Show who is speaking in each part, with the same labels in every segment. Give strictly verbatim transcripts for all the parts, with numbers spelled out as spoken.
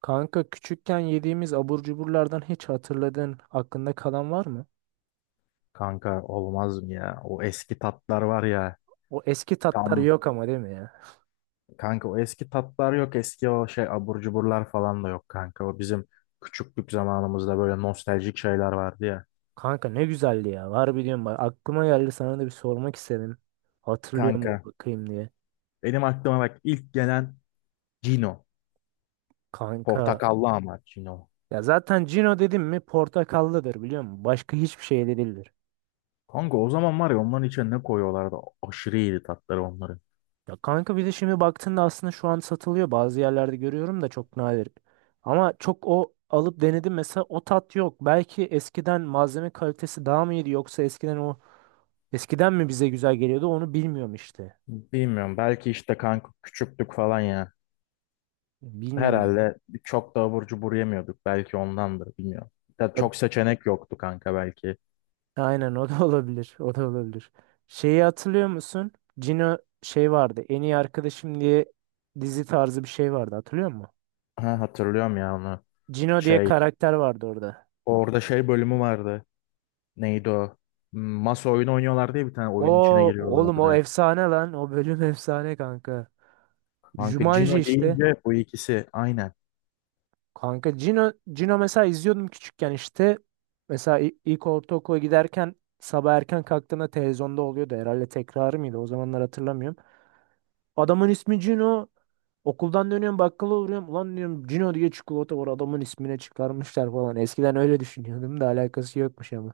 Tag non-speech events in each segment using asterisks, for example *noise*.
Speaker 1: Kanka küçükken yediğimiz abur cuburlardan hiç hatırladığın aklında kalan var mı?
Speaker 2: Kanka olmaz mı ya? O eski tatlar var ya.
Speaker 1: O eski tatlar
Speaker 2: Tam
Speaker 1: yok ama, değil mi ya?
Speaker 2: kanka, o eski tatlar yok. Eski o şey abur cuburlar falan da yok kanka. O bizim küçüklük zamanımızda böyle nostaljik şeyler vardı ya.
Speaker 1: Kanka ne güzeldi ya. Var biliyorum, bak aklıma geldi, sana da bir sormak istedim. Hatırlıyor mu
Speaker 2: Kanka
Speaker 1: bakayım diye.
Speaker 2: benim aklıma bak ilk gelen Cino.
Speaker 1: Kanka,
Speaker 2: Portakallı ama Cino.
Speaker 1: ya zaten Cino dedim mi portakallıdır, biliyor musun? Başka hiçbir şey de değildir.
Speaker 2: Kanka o zaman var ya, onların içine ne koyuyorlardı? Aşırı iyiydi tatları onların.
Speaker 1: Ya kanka, bir de şimdi baktığında aslında şu an satılıyor. Bazı yerlerde görüyorum da çok nadir. Ama çok o alıp denedim, mesela o tat yok. Belki eskiden malzeme kalitesi daha mı iyiydi, yoksa eskiden o, eskiden mi bize güzel geliyordu, onu bilmiyorum işte.
Speaker 2: Bilmiyorum, belki işte kanka küçüklük falan ya.
Speaker 1: Bilmiyorum.
Speaker 2: Herhalde çok da abur cubur yemiyorduk. Belki ondandır, bilmiyorum. Ya
Speaker 1: E,
Speaker 2: çok seçenek yoktu kanka belki.
Speaker 1: Aynen, o da *laughs* olabilir. O da olabilir. Şeyi hatırlıyor musun? Cino şey vardı. En iyi arkadaşım diye dizi tarzı bir şey vardı. Hatırlıyor musun?
Speaker 2: Ha, hatırlıyorum ya onu.
Speaker 1: Cino diye
Speaker 2: Şey,
Speaker 1: karakter vardı orada.
Speaker 2: orada şey bölümü vardı. Neydi o? Hmm, Masa oyunu oynuyorlar diye bir tane
Speaker 1: O,
Speaker 2: oyunun içine
Speaker 1: oğlum, o
Speaker 2: giriyorlardı.
Speaker 1: efsane lan. O bölüm *laughs* efsane kanka.
Speaker 2: Kanka
Speaker 1: Jumanji
Speaker 2: Cino
Speaker 1: işte.
Speaker 2: deyince bu ikisi aynen.
Speaker 1: Kanka Cino, Cino mesela izliyordum küçükken işte. Mesela i- ilk ortaokula giderken sabah erken kalktığında televizyonda oluyordu. Herhalde tekrarı mıydı? O zamanlar hatırlamıyorum. Adamın ismi Cino. Okuldan dönüyorum, bakkala uğruyorum. Ulan diyorum, Cino diye çikolata var, adamın ismine çıkarmışlar falan. Eskiden öyle düşünüyordum da alakası yokmuş ama.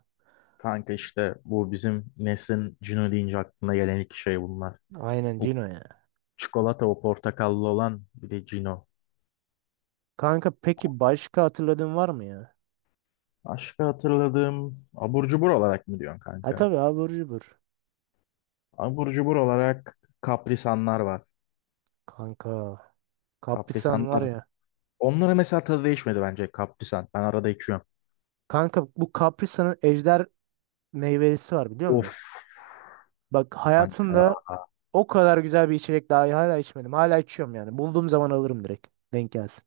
Speaker 2: Kanka işte bu bizim neslin Cino deyince aklına gelen iki şey bunlar.
Speaker 1: Aynen,
Speaker 2: O
Speaker 1: Cino ya.
Speaker 2: çikolata, o portakallı olan bir de Cino.
Speaker 1: Kanka, peki başka hatırladığın var mı ya?
Speaker 2: Başka hatırladığım abur cubur olarak mı diyorsun
Speaker 1: Ha,
Speaker 2: kanka?
Speaker 1: tabii, abur cubur.
Speaker 2: Abur cubur olarak kaprisanlar var.
Speaker 1: Kanka. Kaprisan var
Speaker 2: Kaprisanlar.
Speaker 1: ya.
Speaker 2: Onlara mesela tadı değişmedi bence kaprisan. Ben arada içiyorum.
Speaker 1: Kanka, bu Kaprisan'ın ejder meyvelisi var, biliyor musun?
Speaker 2: Of
Speaker 1: Bak, hayatımda
Speaker 2: kanka.
Speaker 1: o kadar güzel bir içecek daha hala içmedim. Hala içiyorum yani. Bulduğum zaman alırım direkt. Denk gelsin.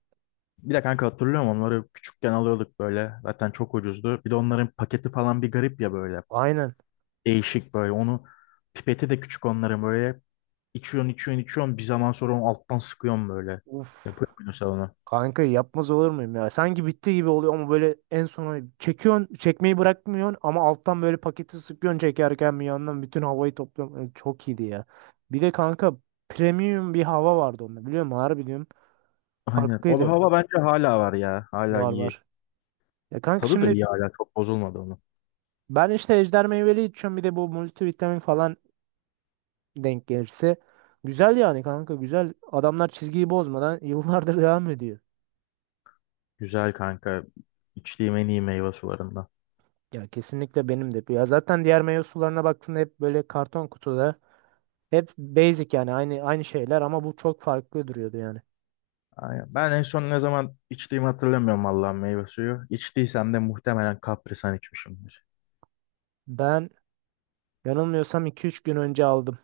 Speaker 2: Bir de kanka hatırlıyorum onları, küçükken alıyorduk böyle. Zaten çok ucuzdu. Bir de onların paketi falan bir garip ya böyle.
Speaker 1: Aynen.
Speaker 2: Değişik böyle. Onu, pipeti de küçük onların böyle. İçiyorsun içiyorsun içiyorsun. Bir zaman sonra onu alttan sıkıyorsun böyle.
Speaker 1: Uf.
Speaker 2: Yapıyor musun sen onu?
Speaker 1: Kanka, yapmaz olur muyum ya? Sanki bitti gibi oluyor ama böyle en sona çekiyorsun, çekmeyi bırakmıyorsun ama alttan böyle paketi sıkıyorsun, çekerken bir yandan bütün havayı topluyorsun. Ay, çok iyiydi ya. Bir de kanka, premium bir hava vardı onda, biliyor musun? Harbi diyorum.
Speaker 2: Aynen. O
Speaker 1: Farklıydı.
Speaker 2: hava bence hala var ya. Hala
Speaker 1: Var
Speaker 2: iyi.
Speaker 1: var. Ya kanka,
Speaker 2: Tadı da
Speaker 1: şimdi
Speaker 2: iyi hala. Çok bozulmadı onun.
Speaker 1: ben işte ejder meyveli içiyorum, bir de bu multivitamin falan denk gelirse. Güzel yani kanka, güzel. Adamlar çizgiyi bozmadan *laughs* yıllardır devam ediyor.
Speaker 2: Güzel kanka. İçtiğim en iyi meyve sularından.
Speaker 1: Ya kesinlikle, benim de. Ya zaten diğer meyve sularına baktığında hep böyle karton kutuda. Hep basic yani, aynı aynı şeyler, ama bu çok farklı duruyordu yani.
Speaker 2: Aynen. Ben en son ne zaman içtiğimi hatırlamıyorum vallahi, meyve suyu. İçtiysem de muhtemelen kaprisan içmişim.
Speaker 1: Ben yanılmıyorsam iki üç gün önce aldım.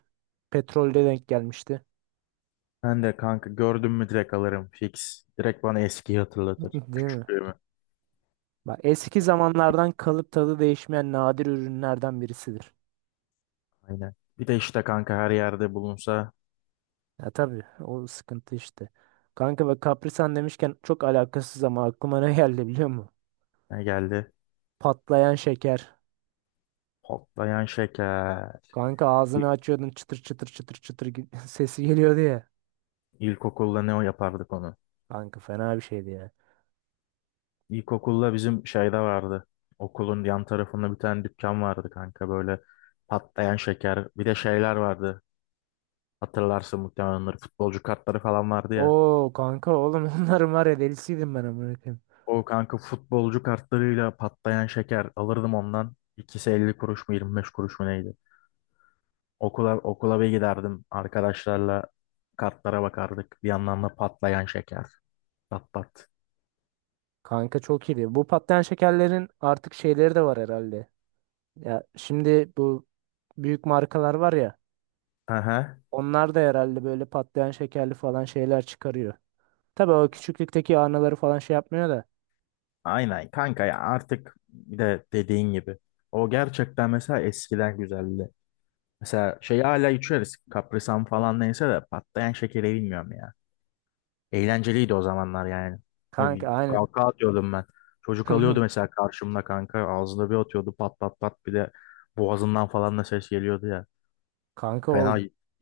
Speaker 1: Petrolde denk gelmişti.
Speaker 2: Ben de kanka, gördüm mü direkt alırım fix. Direkt bana eskiyi hatırlatır.
Speaker 1: *laughs* Değil mi?
Speaker 2: Küçüklüğümü.
Speaker 1: Bak, eski zamanlardan kalıp tadı değişmeyen nadir ürünlerden birisidir.
Speaker 2: Aynen. Bir de işte kanka her yerde bulunsa.
Speaker 1: Ya tabii, o sıkıntı işte. Kanka, ve kaprisan demişken çok alakasız ama aklıma ne *laughs* geldi, biliyor musun?
Speaker 2: Ne geldi?
Speaker 1: Patlayan şeker.
Speaker 2: Patlayan şeker.
Speaker 1: Kanka, ağzını
Speaker 2: İl-
Speaker 1: açıyordun, çıtır çıtır çıtır çıtır gi- *laughs* sesi geliyordu ya.
Speaker 2: İlkokulda ne o yapardık onu?
Speaker 1: Kanka, fena bir şeydi ya.
Speaker 2: İlkokulda bizim şeyde vardı. Okulun yan tarafında bir tane dükkan vardı kanka, böyle patlayan şeker. Bir de şeyler vardı. Hatırlarsın muhtemelen onları. Futbolcu kartları falan vardı ya.
Speaker 1: Oo kanka, oğlum, *laughs* onların var ya, delisiydim ben amına koyayım.
Speaker 2: O kanka, futbolcu kartlarıyla patlayan şeker alırdım ondan. İkisi elli kuruş mu yirmi beş kuruş mu neydi? Okula, okula bir giderdim. Arkadaşlarla kartlara bakardık. Bir yandan da patlayan şeker. Pat pat.
Speaker 1: Kanka, çok iyiydi. Bu patlayan şekerlerin artık şeyleri de var herhalde. Ya şimdi bu büyük markalar var ya.
Speaker 2: Aha.
Speaker 1: Onlar da herhalde böyle patlayan şekerli falan şeyler çıkarıyor. Tabii o küçüklükteki anıları falan şey yapmıyor da.
Speaker 2: Aynen kanka ya, artık bir de dediğin gibi. O gerçekten mesela eskiden güzeldi. Mesela şeyi hala içeriz. Kaprisan falan neyse de patlayan şekeri bilmiyorum ya. Eğlenceliydi o zamanlar yani.
Speaker 1: Kanka aynen.
Speaker 2: Kalka atıyordum ben. Çocuk alıyordu
Speaker 1: *laughs*
Speaker 2: mesela karşımda kanka. Ağzına bir atıyordu pat pat pat. Bir de boğazından falan da ses geliyordu ya.
Speaker 1: Kanka o
Speaker 2: Fena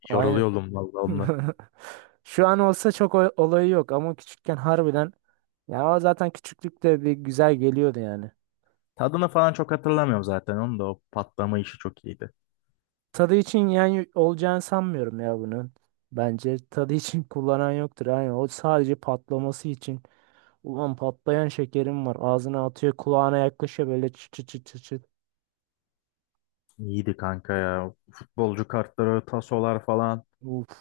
Speaker 1: aynen.
Speaker 2: yoruluyordum vallahi onunla.
Speaker 1: *laughs* Şu an olsa çok o- olayı yok ama küçükken harbiden, ya o zaten küçüklükte bir güzel geliyordu yani.
Speaker 2: Tadını falan çok hatırlamıyorum zaten. Onun da o patlama işi çok iyiydi.
Speaker 1: Tadı için yani olacağını sanmıyorum ya bunun. Bence tadı için *laughs* kullanan yoktur. Yani o sadece patlaması için. Ulan, patlayan şekerim var. Ağzına atıyor, kulağına yaklaşıyor böyle, çıt çıt çıt çıt, çıt.
Speaker 2: İyiydi kanka ya. Futbolcu kartları, tasolar falan.
Speaker 1: Uf.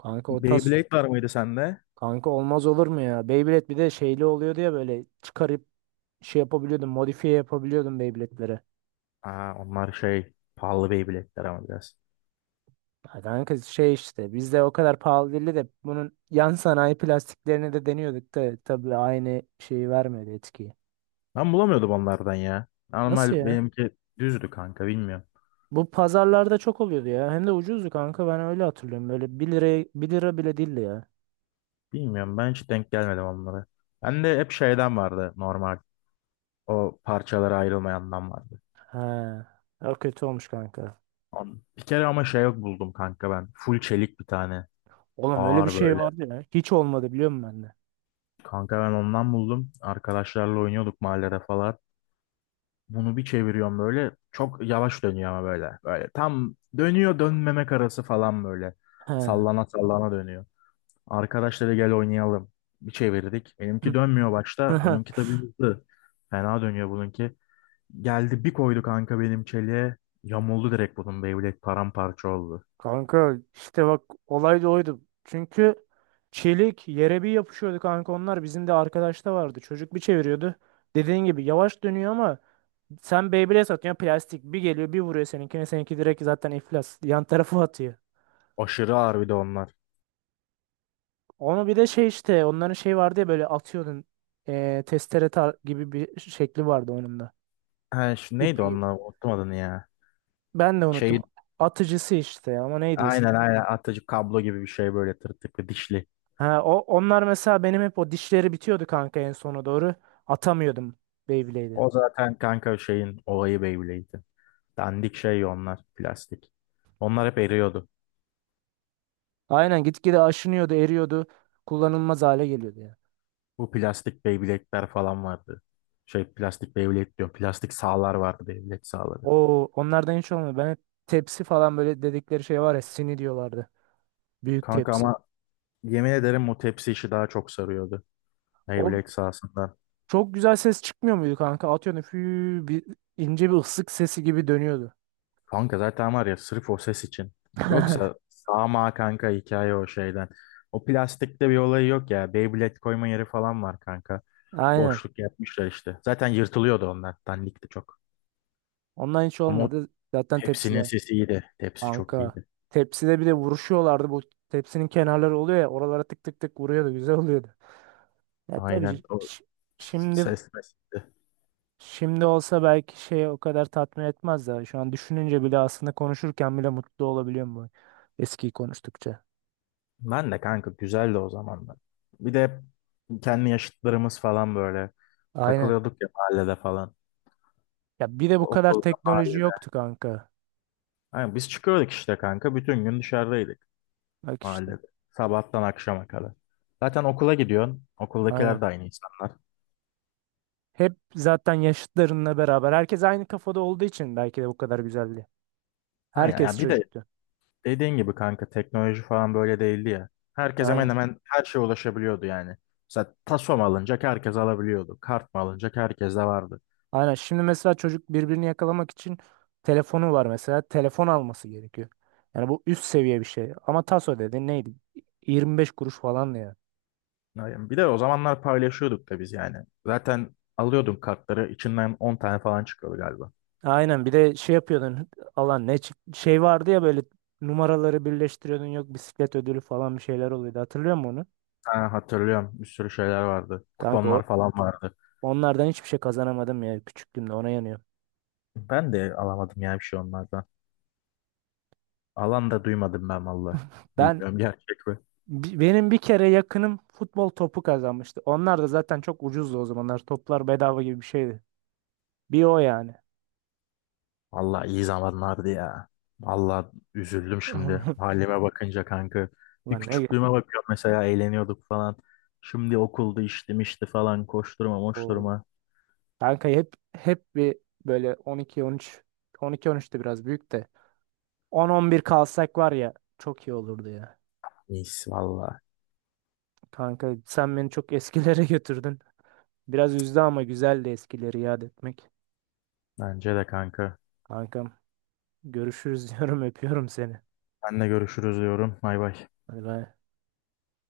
Speaker 1: Kanka o tas,
Speaker 2: Beyblade var mıydı sende?
Speaker 1: kanka olmaz olur mu ya? Beyblade bir de şeyli oluyordu ya, böyle çıkarıp şey yapabiliyordum, modifiye yapabiliyordum Beyblade'lere.
Speaker 2: Aa, onlar şey pahalı Beyblade'ler ama biraz.
Speaker 1: Ya kanka, şey işte bizde o kadar pahalı değildi de bunun yan sanayi plastiklerini de deniyorduk, da tabii aynı şeyi vermedi, etkiyi.
Speaker 2: Ben bulamıyordum onlardan ya.
Speaker 1: Nasıl
Speaker 2: Normal
Speaker 1: ya?
Speaker 2: benimki düzdü kanka, bilmiyorum.
Speaker 1: Bu pazarlarda çok oluyordu ya. Hem de ucuzdu kanka. Ben öyle hatırlıyorum. Böyle bir liraya, bir lira bile değildi ya.
Speaker 2: Bilmiyorum, ben hiç denk gelmedim onlara. Ben de hep şeyden vardı normal. O parçalara ayrılmayandan vardı.
Speaker 1: He. Ya kötü olmuş kanka.
Speaker 2: An- Bir kere ama şey buldum kanka ben. Full çelik bir tane.
Speaker 1: Oğlum, öyle bir
Speaker 2: Ağır
Speaker 1: şey
Speaker 2: böyle.
Speaker 1: vardı ya. Hiç olmadı, biliyor musun bende?
Speaker 2: Kanka ben ondan buldum. Arkadaşlarla oynuyorduk mahallede falan. Bunu bir çeviriyorum böyle. Çok yavaş dönüyor ama böyle. Böyle tam dönüyor dönmemek arası falan böyle.
Speaker 1: He.
Speaker 2: Sallana sallana dönüyor. Arkadaşları gel oynayalım. Bir çevirdik. Benimki dönmüyor başta. Onunki
Speaker 1: *laughs*
Speaker 2: tabii hızlı. Fena dönüyor bununki. Geldi bir koydu kanka benim çeliğe. Yamuldu direkt, bunun Beyblade paramparça oldu.
Speaker 1: Kanka işte bak, olay da oydu. Çünkü çelik yere bir yapışıyordu kanka onlar. Bizim de arkadaşta vardı. Çocuk bir çeviriyordu. Dediğin gibi yavaş dönüyor ama sen Beyblade satıyorsun plastik. Bir geliyor, bir vuruyor seninkine. Seninki direkt zaten iflas. Yan tarafı atıyor.
Speaker 2: Aşırı ağır bir de onlar.
Speaker 1: Onu bir de şey işte, onların şey vardı ya böyle, atıyordun. Eee testere tar- gibi bir şekli vardı onun da.
Speaker 2: Ha, şu neydi
Speaker 1: İpi.
Speaker 2: onlar? Unuttum adını ya.
Speaker 1: Ben de unuttum.
Speaker 2: Şey,
Speaker 1: Atıcısı işte, ama neydi ismi?
Speaker 2: aynen aynen atıcı kablo gibi bir şey, böyle tırtıklı dişli.
Speaker 1: Ha, o, onlar mesela benim hep o dişleri bitiyordu kanka en sona doğru. Atamıyordum Beyblade'i.
Speaker 2: O zaten kanka şeyin olayı Beyblade'di. Dandik şey onlar, plastik. Onlar hep eriyordu.
Speaker 1: Aynen, gitgide aşınıyordu, eriyordu. Kullanılmaz hale geliyordu ya.
Speaker 2: Bu plastik Beyblade'ler falan vardı. Şey plastik Beyblade diyor. Plastik sağlar vardı, Beyblade sağları.
Speaker 1: O onlardan hiç olmadı. Ben hep tepsi falan, böyle dedikleri şey var ya, sini diyorlardı. Büyük
Speaker 2: Kanka
Speaker 1: tepsi.
Speaker 2: ama yemin ederim bu tepsi işi daha çok sarıyordu.
Speaker 1: O,
Speaker 2: Beyblade sahasında.
Speaker 1: çok güzel ses çıkmıyor muydu kanka? Atıyorsun, fü, bir ince bir ıslık sesi gibi dönüyordu.
Speaker 2: Kanka zaten var ya sırf o ses için. Yoksa ama kanka hikaye o şeyden. O plastikte bir olayı yok ya. Beyblade koyma yeri falan var kanka.
Speaker 1: Aynen.
Speaker 2: Boşluk yapmışlar işte. Zaten yırtılıyordu onlar. Dandikti çok.
Speaker 1: Ondan hiç
Speaker 2: Ama o
Speaker 1: olmadı. Zaten
Speaker 2: tepsinin
Speaker 1: tepsiler.
Speaker 2: sesi iyiydi. Tepsi çok
Speaker 1: Kanka.
Speaker 2: iyiydi.
Speaker 1: Tepside bir de vuruşuyorlardı. Bu tepsinin kenarları oluyor ya. Oralara tık tık tık vuruyordu. Güzel oluyordu. Ya tabii
Speaker 2: Aynen,
Speaker 1: şi-
Speaker 2: o
Speaker 1: şi- şimdi
Speaker 2: ses meselesi.
Speaker 1: şimdi olsa belki şey o kadar tatmin etmez de. Şu an düşününce bile, aslında konuşurken bile mutlu olabiliyorum bu eskiyi konuştukça.
Speaker 2: Ben de kanka, güzeldi o zamanlar. Bir de hep kendi yaşıtlarımız falan böyle
Speaker 1: Aynen.
Speaker 2: takılıyorduk ya mahallede falan.
Speaker 1: Ya bir de bu kadar
Speaker 2: Okulda,
Speaker 1: teknoloji
Speaker 2: mahallede.
Speaker 1: yoktu kanka.
Speaker 2: Yani biz çıkıyorduk işte kanka. Bütün gün dışarıdaydık.
Speaker 1: Bak işte.
Speaker 2: Mahallede. Sabahtan akşama kadar. Zaten okula gidiyorsun.
Speaker 1: Aynen.
Speaker 2: Okuldakiler de aynı insanlar.
Speaker 1: Hep zaten yaşıtlarınla beraber. Herkes aynı kafada olduğu için belki de bu kadar güzeldi.
Speaker 2: Aynen
Speaker 1: Herkes
Speaker 2: ya, bir de
Speaker 1: çocuktu.
Speaker 2: dediğin gibi kanka teknoloji falan böyle değildi ya. Herkes hemen
Speaker 1: Aynen.
Speaker 2: hemen her şeye ulaşabiliyordu yani. Mesela taso mu alınacak, herkes alabiliyordu. Kart mı alınacak, herkes de vardı.
Speaker 1: Aynen. Şimdi mesela çocuk birbirini yakalamak için telefonu var mesela. Telefon alması gerekiyor. Yani bu üst seviye bir şey. Ama taso, dedi neydi? yirmi beş kuruş falan ya.
Speaker 2: Yani bir de o zamanlar paylaşıyorduk da biz yani. Zaten alıyordum kartları, içinden on tane falan çıkıyordu galiba.
Speaker 1: Aynen, bir de şey yapıyordun, alan ne çık- şey vardı ya böyle, numaraları birleştiriyordun, yok bisiklet ödülü falan bir şeyler oluyordu, hatırlıyor musun onu?
Speaker 2: Ha, hatırlıyorum, bir sürü şeyler vardı.
Speaker 1: Kanka o-
Speaker 2: Kuponlar falan vardı.
Speaker 1: onlardan hiçbir şey kazanamadım ya küçüklüğümde, ona yanıyor.
Speaker 2: Ben de alamadım ya bir şey onlardan. Alan da duymadım ben valla.
Speaker 1: Ben,
Speaker 2: Bilmiyorum, gerçek mi?
Speaker 1: Bi- benim bir kere yakınım futbol topu kazanmıştı. Onlar da zaten çok ucuzdu o zamanlar. Toplar bedava gibi bir şeydi. Bir o yani.
Speaker 2: Valla iyi zamanlardı ya. Valla üzüldüm şimdi
Speaker 1: *laughs*
Speaker 2: halime bakınca kanka. Bir
Speaker 1: Lan ne?
Speaker 2: küçüklüğüme bakıyorum, mesela eğleniyorduk falan. Şimdi okulda iştim işte falan, koşturma
Speaker 1: O
Speaker 2: moşturma.
Speaker 1: kanka, hep hep bir böyle on iki on üç, on iki on üç de biraz büyük de, on on bir kalsak var ya, çok iyi olurdu ya.
Speaker 2: Neyse valla.
Speaker 1: Kanka sen beni çok eskilere *laughs* götürdün. Biraz üzdü ama güzeldi eskileri yad etmek.
Speaker 2: Bence de kanka.
Speaker 1: Kankam, görüşürüz *laughs* diyorum, öpüyorum seni.
Speaker 2: Senle görüşürüz diyorum. Bay bay.
Speaker 1: Hadi bay.